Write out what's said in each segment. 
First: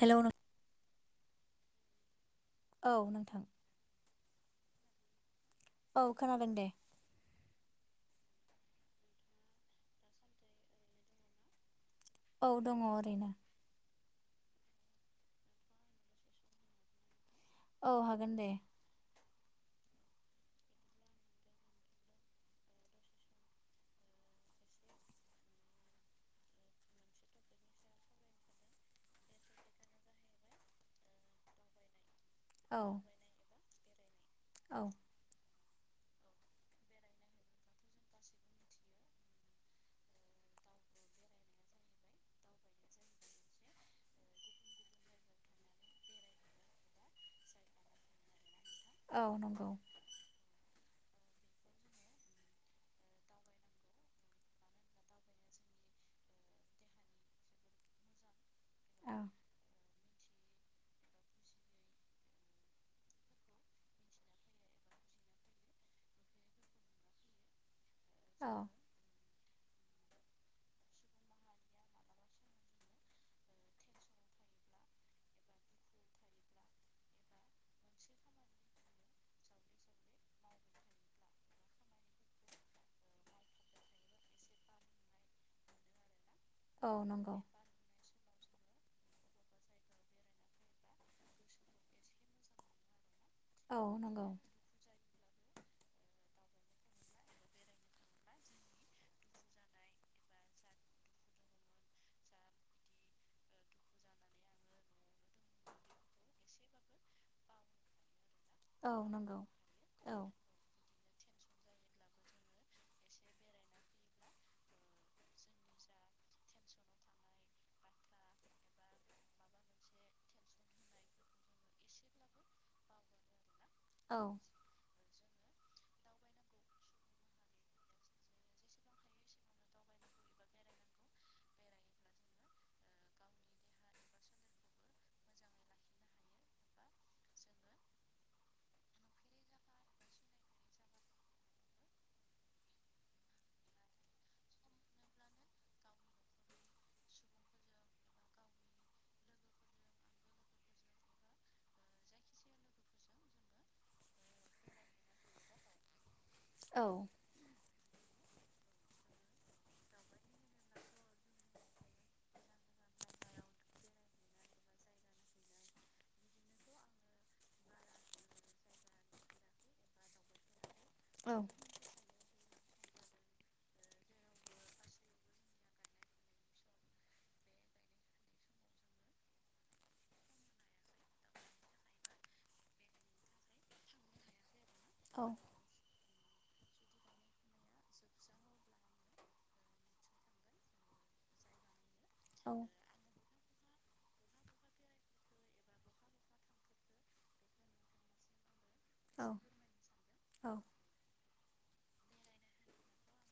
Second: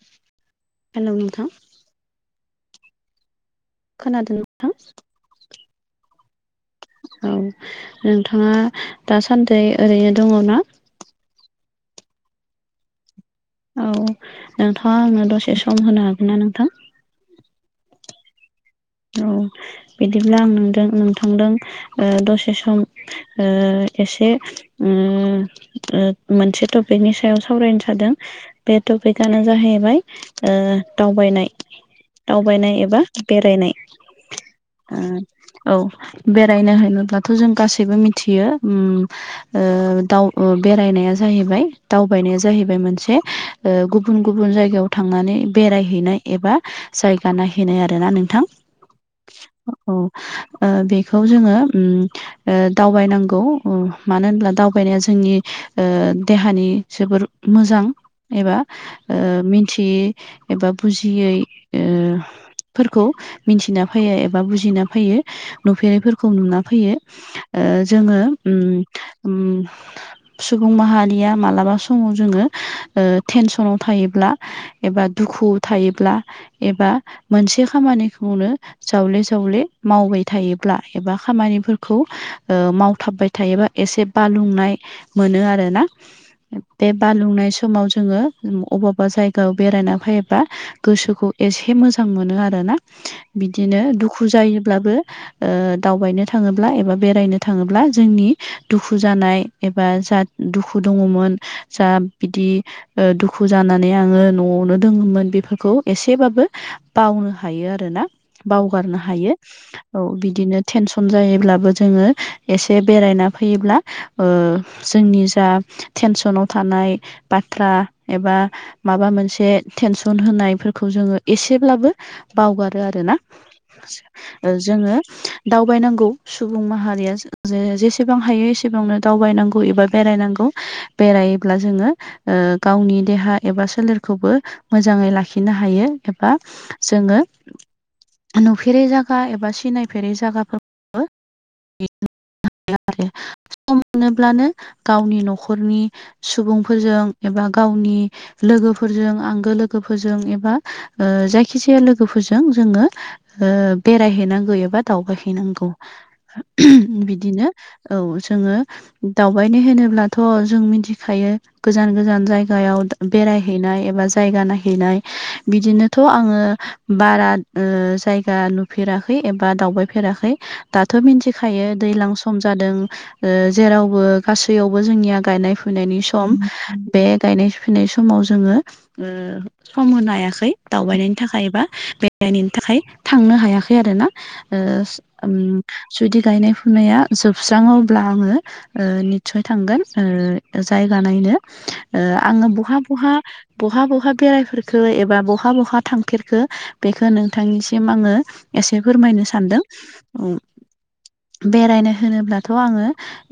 हेल' नों हेलौ नोंथां। औ नोंथां। खोनादों नोंथां? औ खोनादों दे। औ, नोंथाङा दासान्दि ओरैनो दङ ना? औ दङ ओरैनो। औ नोंथाङा आंनो दसे सम होनो हागोन ना नोंथां? औ हागोन दे। औ बिदिब्ला आं नोंदों नोंथांदों ओ दसे सम। ओ एसे। ओम ओ मोनसे टपिकनि सायाव सावरायनो सानदों बे टपिकआनो जाहैबाय ओ दावबायनाय। दावबायनाय औ एबा बेरायनाय। औ। ओ औ बेरायनो होनोबब्लाथ' जों गासैबो मिथियो ओम। ओ दाव बेरायनाया जाहैबाय दावबायनाया जाहैबाय मोनसे। ओ गुबुन गुबुन जायगायाव थांनानै बेरायहैनाय एबा जायगा नायहैनाय आरोना नोंथां। औ नंगौ। औ। ओ बेखौ जोङो ओम ओ दावबायनांगौ ओ मानो होनब्ला दावबायनाया जोंनि ओ देहानि जोबोर मोजां एबा औ ओ मिन्थियि एबा बुजियै ओ फोरखौ मिथिना फैयो एबा बुजिना फैयो, नुफेरैफोरखौ नुना फैयो। ओ जोङो ओम औ ओम सुबुं माहारिया मालाबा समाव जोंङो ओ टेनसनाव थायोब्ला। एबा दुखु थायोब्ला एबा मोनसे खामानिखौनो जावले जावले मावबाय थायोब्ला एबा खामानिफोरखौ मावथाबबाय थायोब्ला थायोबा एसे बालुंनाय मोनो आरोना बे औ नंगौ बालुंनाय समाव जोङो अबावबा जायगायाव बेरायना फैयोबा गोसोखौ एसे मोजां मोनो आरोना औ बिदिनो दुखु नंगौ जायोब्लाबो ओ दावबायनो थाङोब्ला एबा बेरायनो थाङोब्ला जोंनि दुखु जानाय एबा जा दुखु दङमोन जा बिदि दुखु जानानै आङो न'आवनो दङमोन बेफोरखौ एसेबाबो बावनो हायो आरोना औ बावगारनो हायो नंगौ औ बिदिनो टेनसन जायोब्लाबो जोंङो एसे बेरायना फैयोब्ला ओ जोंनि जा टेनसनाव थानाय बाथ्रा एबा माबा मोनसे टेनसन होनायफोरखौ जोंङो एसेब्लाबो बावगारो आरोना औ जोंङो दावबायनांगौ सुबुं माहारिया जेसेबां हायो एसेबांनो दावबायनांगौ एबा बेरायनांगौ बेरायोब्ला जोङो गावनि देहा एबा सोलेरखौबो मोजाङै लाखिनो हायो एबा जोंङो नुफेरै जायगा एबा सिनायफेरै जायगाफोरखौबो [unintelligible] आरो सम मोनोब्लानो गावनि न'खरनि सुबुंफोरजों एबा गावनि लोगोफोरजों आंगो लोगोफोरजों एबा ओ जायखिजाया लोगोफोरजों लोगोफोरजों जोङो ओ बेरायहैनांगौ एबा दावबाय हैैनांगौ औ बिदिनो औ जोङो दावबायनाय होनोब्लाथ' जों मिथिखायो गोजान गोजान जायगायाव बेरायहैनाय एबा जायगा नायहैनाय बिदिनोथ' आङो बारा जायगा नुफेराखै एबा दावबायफेराखै दाथ' औ मिथिखायो दैज्लां सम जादों जेरावबो गासैयावबो जोंनिया गायनाय फुनायनि सम बे गायनाय फुनाय समाव जोङो ओ सम होनो हायाखै दावबायनायनि थाखायबा बेरायनायनि थाखाय थांनो हायाखै आरो ना ओ औ ओम जुदि गायनाय फुनाया जोबस्राङो अब्ला आङो ओ निस्सय थांगोन ओ जायगा नायनो। ओ आङो औ बहा बहा बहा बहा बेरायफेरखो एबा बहा बहा थांफेरखो बेखौ नोंथांनिसिम आङो एसे औ फोरमायनो सानदों ओं बेरायनो होनोब्लाथ' आङो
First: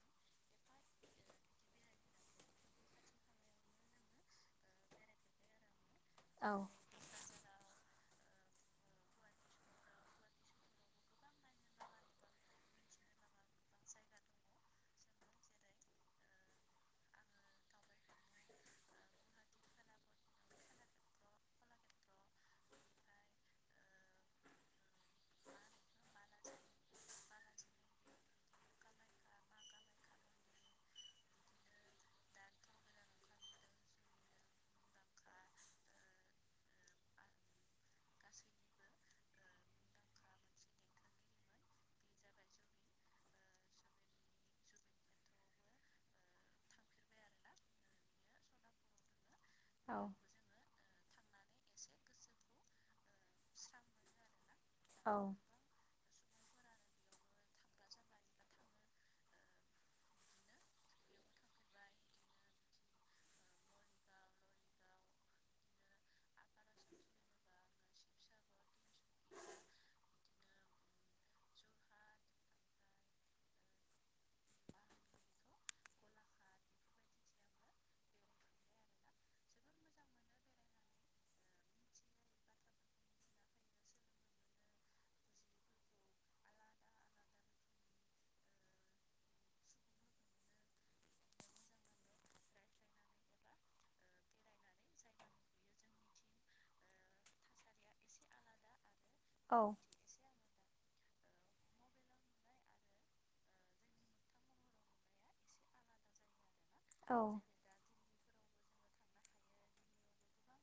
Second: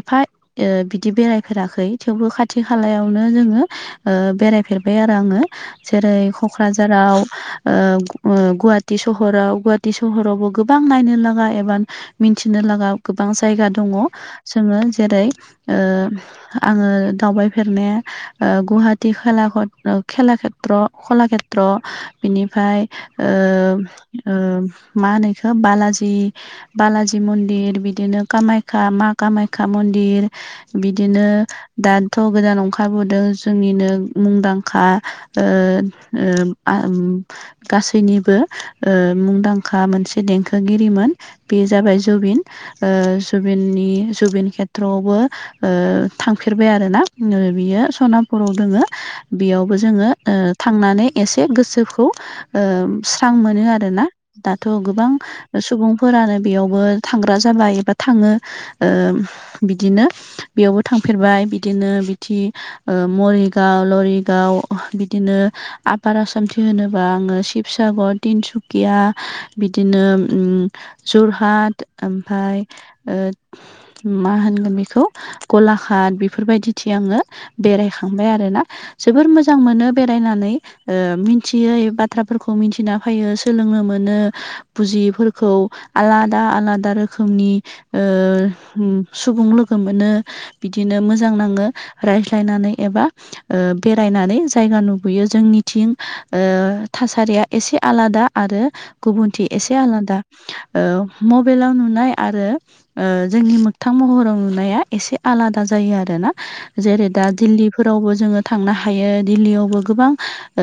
एफा ओ बिदि बेरायफेराखै थेवबो खाथि खालायावनो जोङो ओ बेरायफेरबाय आरो आङो जेरै औ क'क्राझाराव ओ ओ गुवाहाटि सहराव गुवाहाटि सहरावबो गोबां नायनो लागा एबा मिथिनो लागा गोबां जायगा दङ जोङो जेरै ओ आङो दावबायफेरनाया गुवाहाटि कलाक्षेत्र बिनिफ्राय ओ ओ मा होनो बेखौ बालाजि बालाजि मन्दिर बिदिनो कामाख्या मा कामाख्या मन्दिर बिदिनो दाथ' गोदान ओंखारबोदों जोंनिनो मुंदांखा ओ गासैनिबो ओ मुंदांखा मोनसे देंखोगिरिमोन बे जाबाय जुबिन जुबिननि जुबिन खेथ्रआवबो ओ थांफेरबाय आरो ना ओ बियो सनापुराव दङ बेयावबो जोङो ओ थांनानै एसे गोसोखौ ओ स्रां मोनो आरो ना दाथ' गोबां सुबुंफोरानो बेयावबो थांग्रा जाबाय एबा थाङो। ओ बिदिनो बेयावबो थांफेरबाय बिदिनो बिथि ओ मरिगाव लरिगाव बिदिनो आफार आसामथि होनोबा आङो शिबसागर तिनसुकिया बिदिनो ओम जरहाट ओमफ्राय मा होनगोन बेखौ गलाघाट बेफोरबायदिथि आङो बेरायखांबाय आरोना जोबोर मोजां मोनो बेरायनानै ओ मिथियै बा थ्राफोरखौ मिथिना फैयो सोलोंनो मोनो बुजियिफोरखौ आलादा आलादा रोखोमनि ओ सुबुं लोगो मोनो। बिदिनो मोजां नाङो रायज्लायनानै एबा ओ बेरायनानै। जायगा नुबोयो जोंनिथिं ओ थासारिया एसे आलादा आरो गुबुनथि एसे आलादा ओ मबाइलाव नुनाय आरो ओ जोंनि मोगथां महराव नुनाया एसे आलादा जायो आरो ना। जेरै औ दा दिल्लीफोरावबो जोङो थांनो हायो दिल्लीयावबो गोबां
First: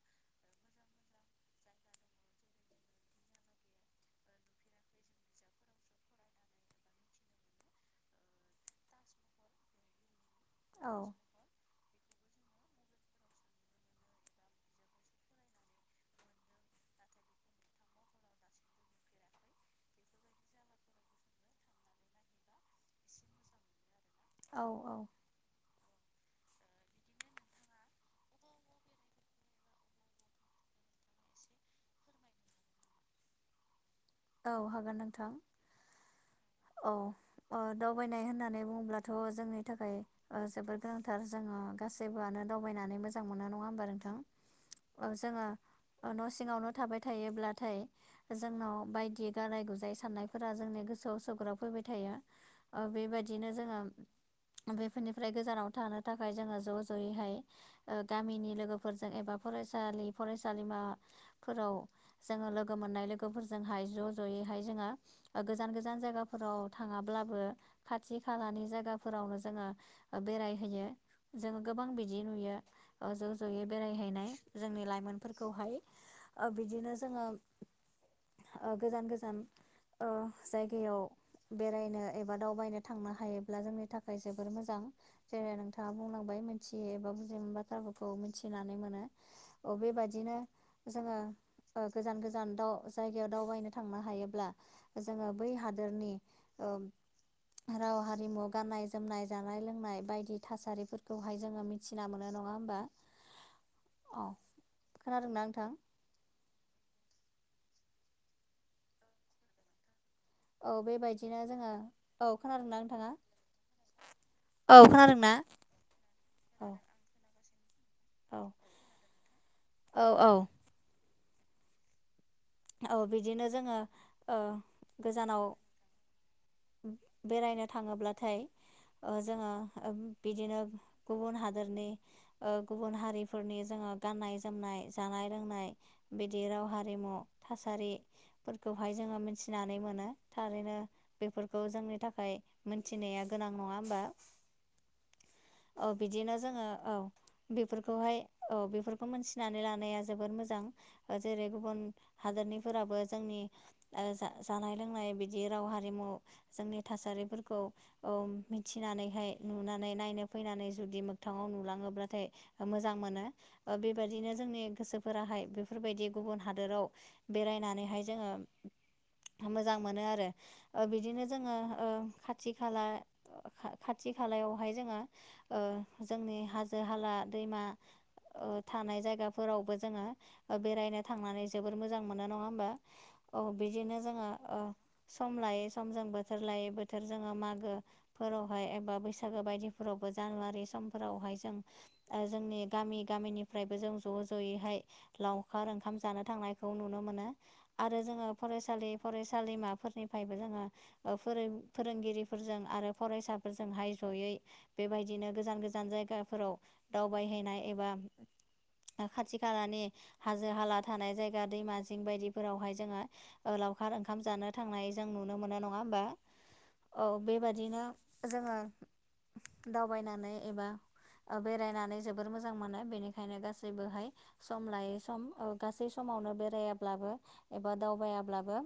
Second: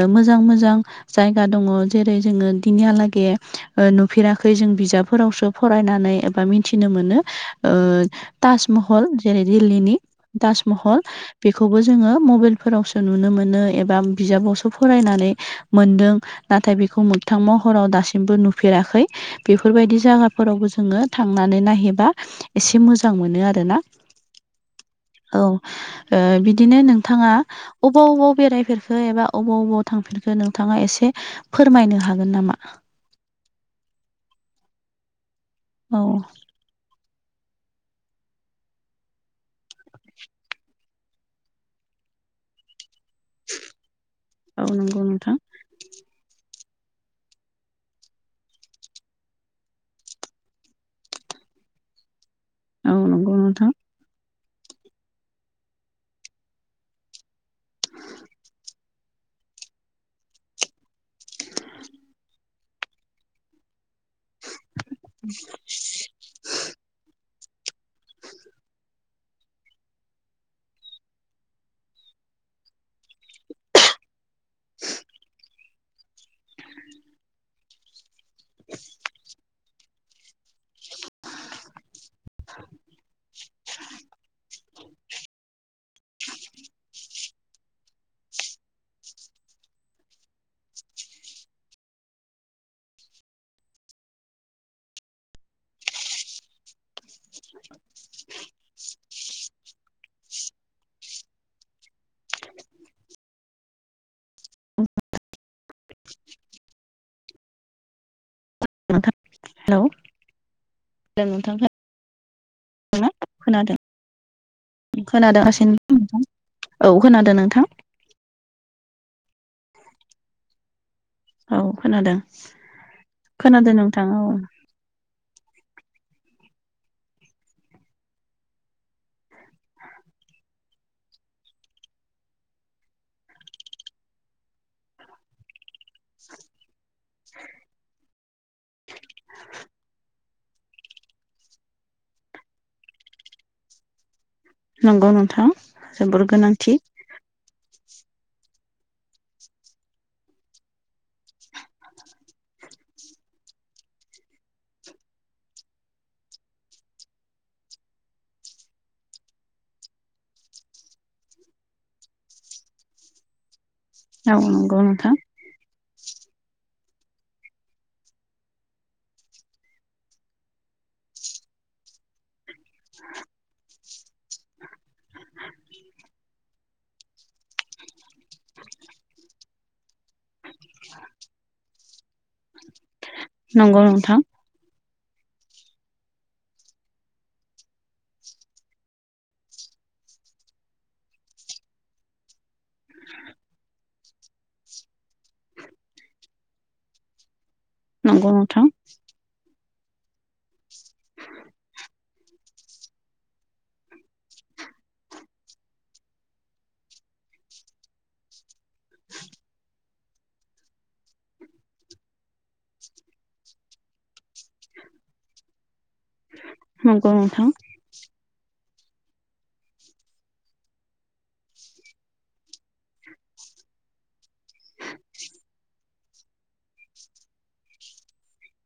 ओ मोजां मोजां जायगा दङ जेरै जोङो दिनिहालागै ओ नुफेराखै जों बिजाबफोराव सो फरायनानै एबा मिथिनो मोनो ओ ताजमहल जेरै दिल्लीनि। ताजमहल बेखौबो जोङो मबाइलफोरावसो नुनो मोनो एबा बिजाबावसो फरायनानै मोनदों नाथाय बेखौ मोगथां महराव दासिमबो नुफेराखै बेफोरबायदि जागाफोरावबो जोङो थांनानै नायहैबा एसे मोजां मोनो आरोना औ औ ओ बिदिनो नोंथाङा अबाव अबाव बेरायफेरखो एबा अबाव अबाव थांफेरखो नों थाङा एसे फोरमायनो हागोन नामा औ हागोन नोंथां औ औ अ दावबायनाय होननानै बुङोब्लाथ' जोंनि थाखाय ओ जोबोर गोनांथार जोङो गासैबोआनो दावबायनानै मोजां मोजां मोना नङा होमबा नोंथां औ नंगौ ओ नोंथां जोङो न' सिङावनो थाबाय थायोब्लाथाय जोंनाव बायदि गालाय गुजाय साननायफोरा जोंनि गोसोआव सौग्राबफैबाय थायो। ओ औ नंगौ बेबायदिनो नोंथां जोङो बेफोरनिफ्राय गोजानाव थानो थाखाय जोङो ज' जयैहाय ओ गामिनि लोगोफोरजों एबा फरायसालि फरायसालिमा फोराव जोङो लोगो मोननाय लोगोफोरजोंहाय ज' ज'यैहाय जोङो ओ गोजान गोजान जायगाफ फोराव थाङाब्लाबो खाथि खालानि जायगाफोरावनो जोङो ओ बेरायहैयो। जोङो गोबां बिदि नुयो ओ ज' ज'यै बेरायहैनाय। जोंनि लाइमोनफोरखौहाय ओ बिदिनो जोङो ओ गोजान गोजान ओ जायगायाव बेरायनो एबा दावबायनो थांनो हायोब्ला जोंनि थाखाय जोबोर मोजां। जेरै नोंथाङा बुंलांबाय मिथियो एबा बुजि मोन बाथ्राफोरखौ मिथिनानै मोनो अ बेबायदिनो जोङो ओ गोजान गोजान दाव जायगायाव दावबायनो थांनो हायोब्ला जोङो बै हादोरनि औ राव हारिमु गाननाय जोमनाय जानाय लोंनाय बायदि थासारिफोरखौहाय जोङो मि थिना मोनो नङा होमबा [inaudible] अ खोनादोंना नोंथां? नोंथां हेलौ। औ बेबायदिनो नोंथां जोङो औ खोनादोंना नोंथाङा? औ खोनादोंना खोनादों [unintelligible] नोंथां औ खोनादों नोंथां। औ औ औ। औ खोनादों। औ बिदिनो खोनादों जोङो नोंथां औ ओ‌ गोजानाव बेरायनो थाङोब्लाथाय ओ जोङो बिदिनो गुबुन हादोरनि ओ गुबुन हारिफोरनि जोङो गाननाय जोमनाय जानाय लोंनाय बिदि राव हारिमु थासारि फोरखौहाय जोङो मिनथिनानै मोनो थारैनो। बेफोरखौ जोंनि थाखाय मोनथिनाया गोनां नङा होमबा? नंगौ नोंथां औ जोबोर बिदिनो जोङो गोनांथि औ बेफोरखौहाय औ बेफोरखौ मोनथिनानै लानाया जोबोर मोजां। ओ जेरै गुबुन हादोरनिफोराबो जोंनि ओ जा-जानाय लोंनाय बिदि राव हारि हारिमु जोंनि थासारिफोरखौ औ मिथिनानैहाय नुनानै नायनो फैनानै जुदि मोगथाङाव नुलाङोब्लाथाय मोजां मोनो ओ बेबादिनो औ जोंनि नंगौ नोंथां गोसोफोराहाय बे बेफोरबायदि गुबुन हादोराव बेरायनानैहाय जोङो मोजां मोनो आरो। ओ बिदिनो जोङो ओ खाथि खाला खाथि खालायावहाय जोङो ओ जोंनि हाजो हाला दैमा ओ थानाय जायगाफोरावबो जोङो ओ बेरायनो थांनानै जोबोर मोजां मोजां‌ मोनो नंङा होनबा? औ नंगौ बिदिनो नोंथां जोंङो ओ सम लायो सम जों बोथोर लायै बोथोर जोङो मागो फोरावहाय एबा बैसागो बायदिफोरावबो जानुवारि समफोरावहाय जों ओ जोंनि गामि गामिनिफ्रायबो जों ज' ज'यैहाय लावखार ओंखाम जानो थांनायखौ नुनो मोनो। आरो जोङो नंगौ नोंथां फरायसालि फरायसालिमाफोरनिफ्रायबो जोङो ओ फोरों-फोरोंगिरि फोरजों आरो फरायसाफोरजोंहाय जयै बेबायदिनो गोजान गोजान जायगाफोराव दावबायहैनाय एबा खाथि खालानि हाजो हाला थानाय जायगा दैमा जिं बायदिफोरावहाय जोङो ओ लावखार ओंखाम जानो थांनाय जों नुनो मोनो नङा होमबा? औ नंगौ नोंथां बेबादिनो जोङो दावबायनानै एबा ओ बेरायनानै जोबोर मोजां मोनो बेनिखायनो गासैबोहाय सम लायै सम ओ गासै समावनो बेरायाब्लाबो एबा दावबायाब्लाबो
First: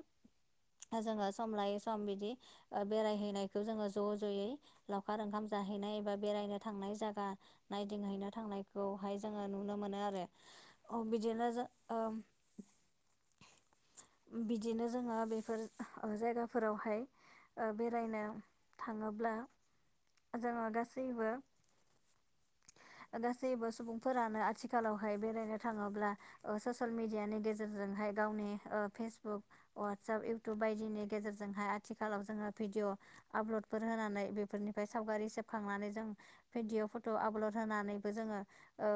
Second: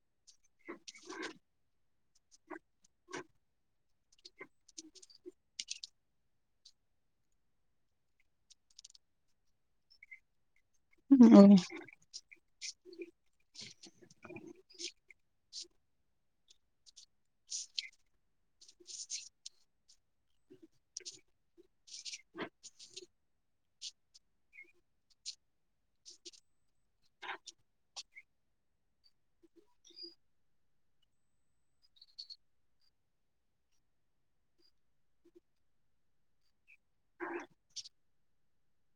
जोङो सम लायो सम बिदि ओ बेरायहैनायखौ जोङो ज' ज'यै लावखार ओंखाम जाहैनाय एबा बेरायनो थांनाय जायगा नायदिंहैनो थांनायखौहाय जोङो नुनो मोनो आरो औ बिदिनो ओ जों बिदिनो जोङो बेफोर आ आह जायगाफोरावहाय बेरायनो थाङोब्ला जोङो गासैबो [inaudible] गासैबो सुबुंफोरानो आथिखालावहाय बेरायनो थाङोब्ला ओ ससियेल मिडियानि गेजेरजोंहाय गावनि ओ फेसबुक वाटसप युउ टुब बायदिनि गेजेरजोंहाय आथिखालाव जोङो भिडिअ आपल'डफोर होनानै बेफोरनिफ्राय सावगारि सेबखांनानै जों भिडिअ फट' आपल'ड होनानै खौ जोङो ओ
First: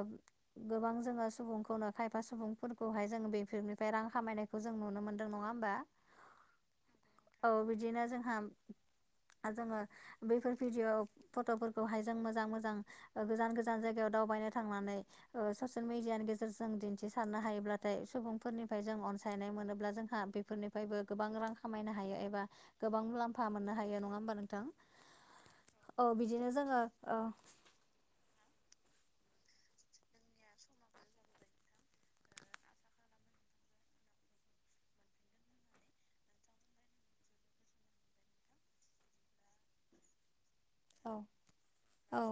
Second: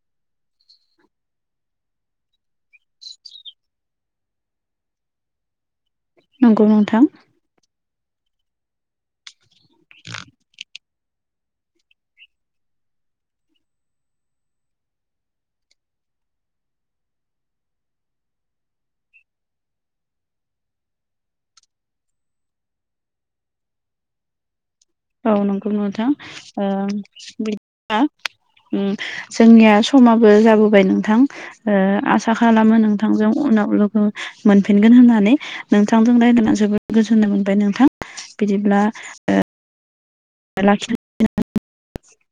गोबां जोङो सुबुंखौनो खायफा सुबुंफोरखौहाय जों बेफोरनिफ्राय रां खामायनाय बेखौ जों नुनो मोनदों नङा होमबा? नंगौ नोंथां। औ बिदिनो जोंहा जोङो बैफोर भिडिअ' फट'फोरखौहाय जों मोजां मोजां ओ गोजान गोजान जायगायाव दावबायनो थांनानै ओ ससियेल मिडियानि गेजेरजों दिन्थिसारनो हायोब्लाथाय सुबुंफोरनिफ्राय जों अनसायनाय मोनोब्ला जों ह बेफोरनिफ्रायबो गोबां रां खामायनो हायो एबा गोबां मुलाम्फा मोननो हायो नङा होमबा नोंथां? औ नंगौ औ नथां बिदिनो ओ जोङो औ ओम जोंनिया समाबो जाबोबाय नोंथां। ओ आसा खालामो नोंथांजों उनाव लोगो मोनफिनगोन होननानै नोंथांजों रायज्लायनानै जोबोद गोजोननाय मोनबाय नोंथां। बिदिब्ला ओ ला औ औ।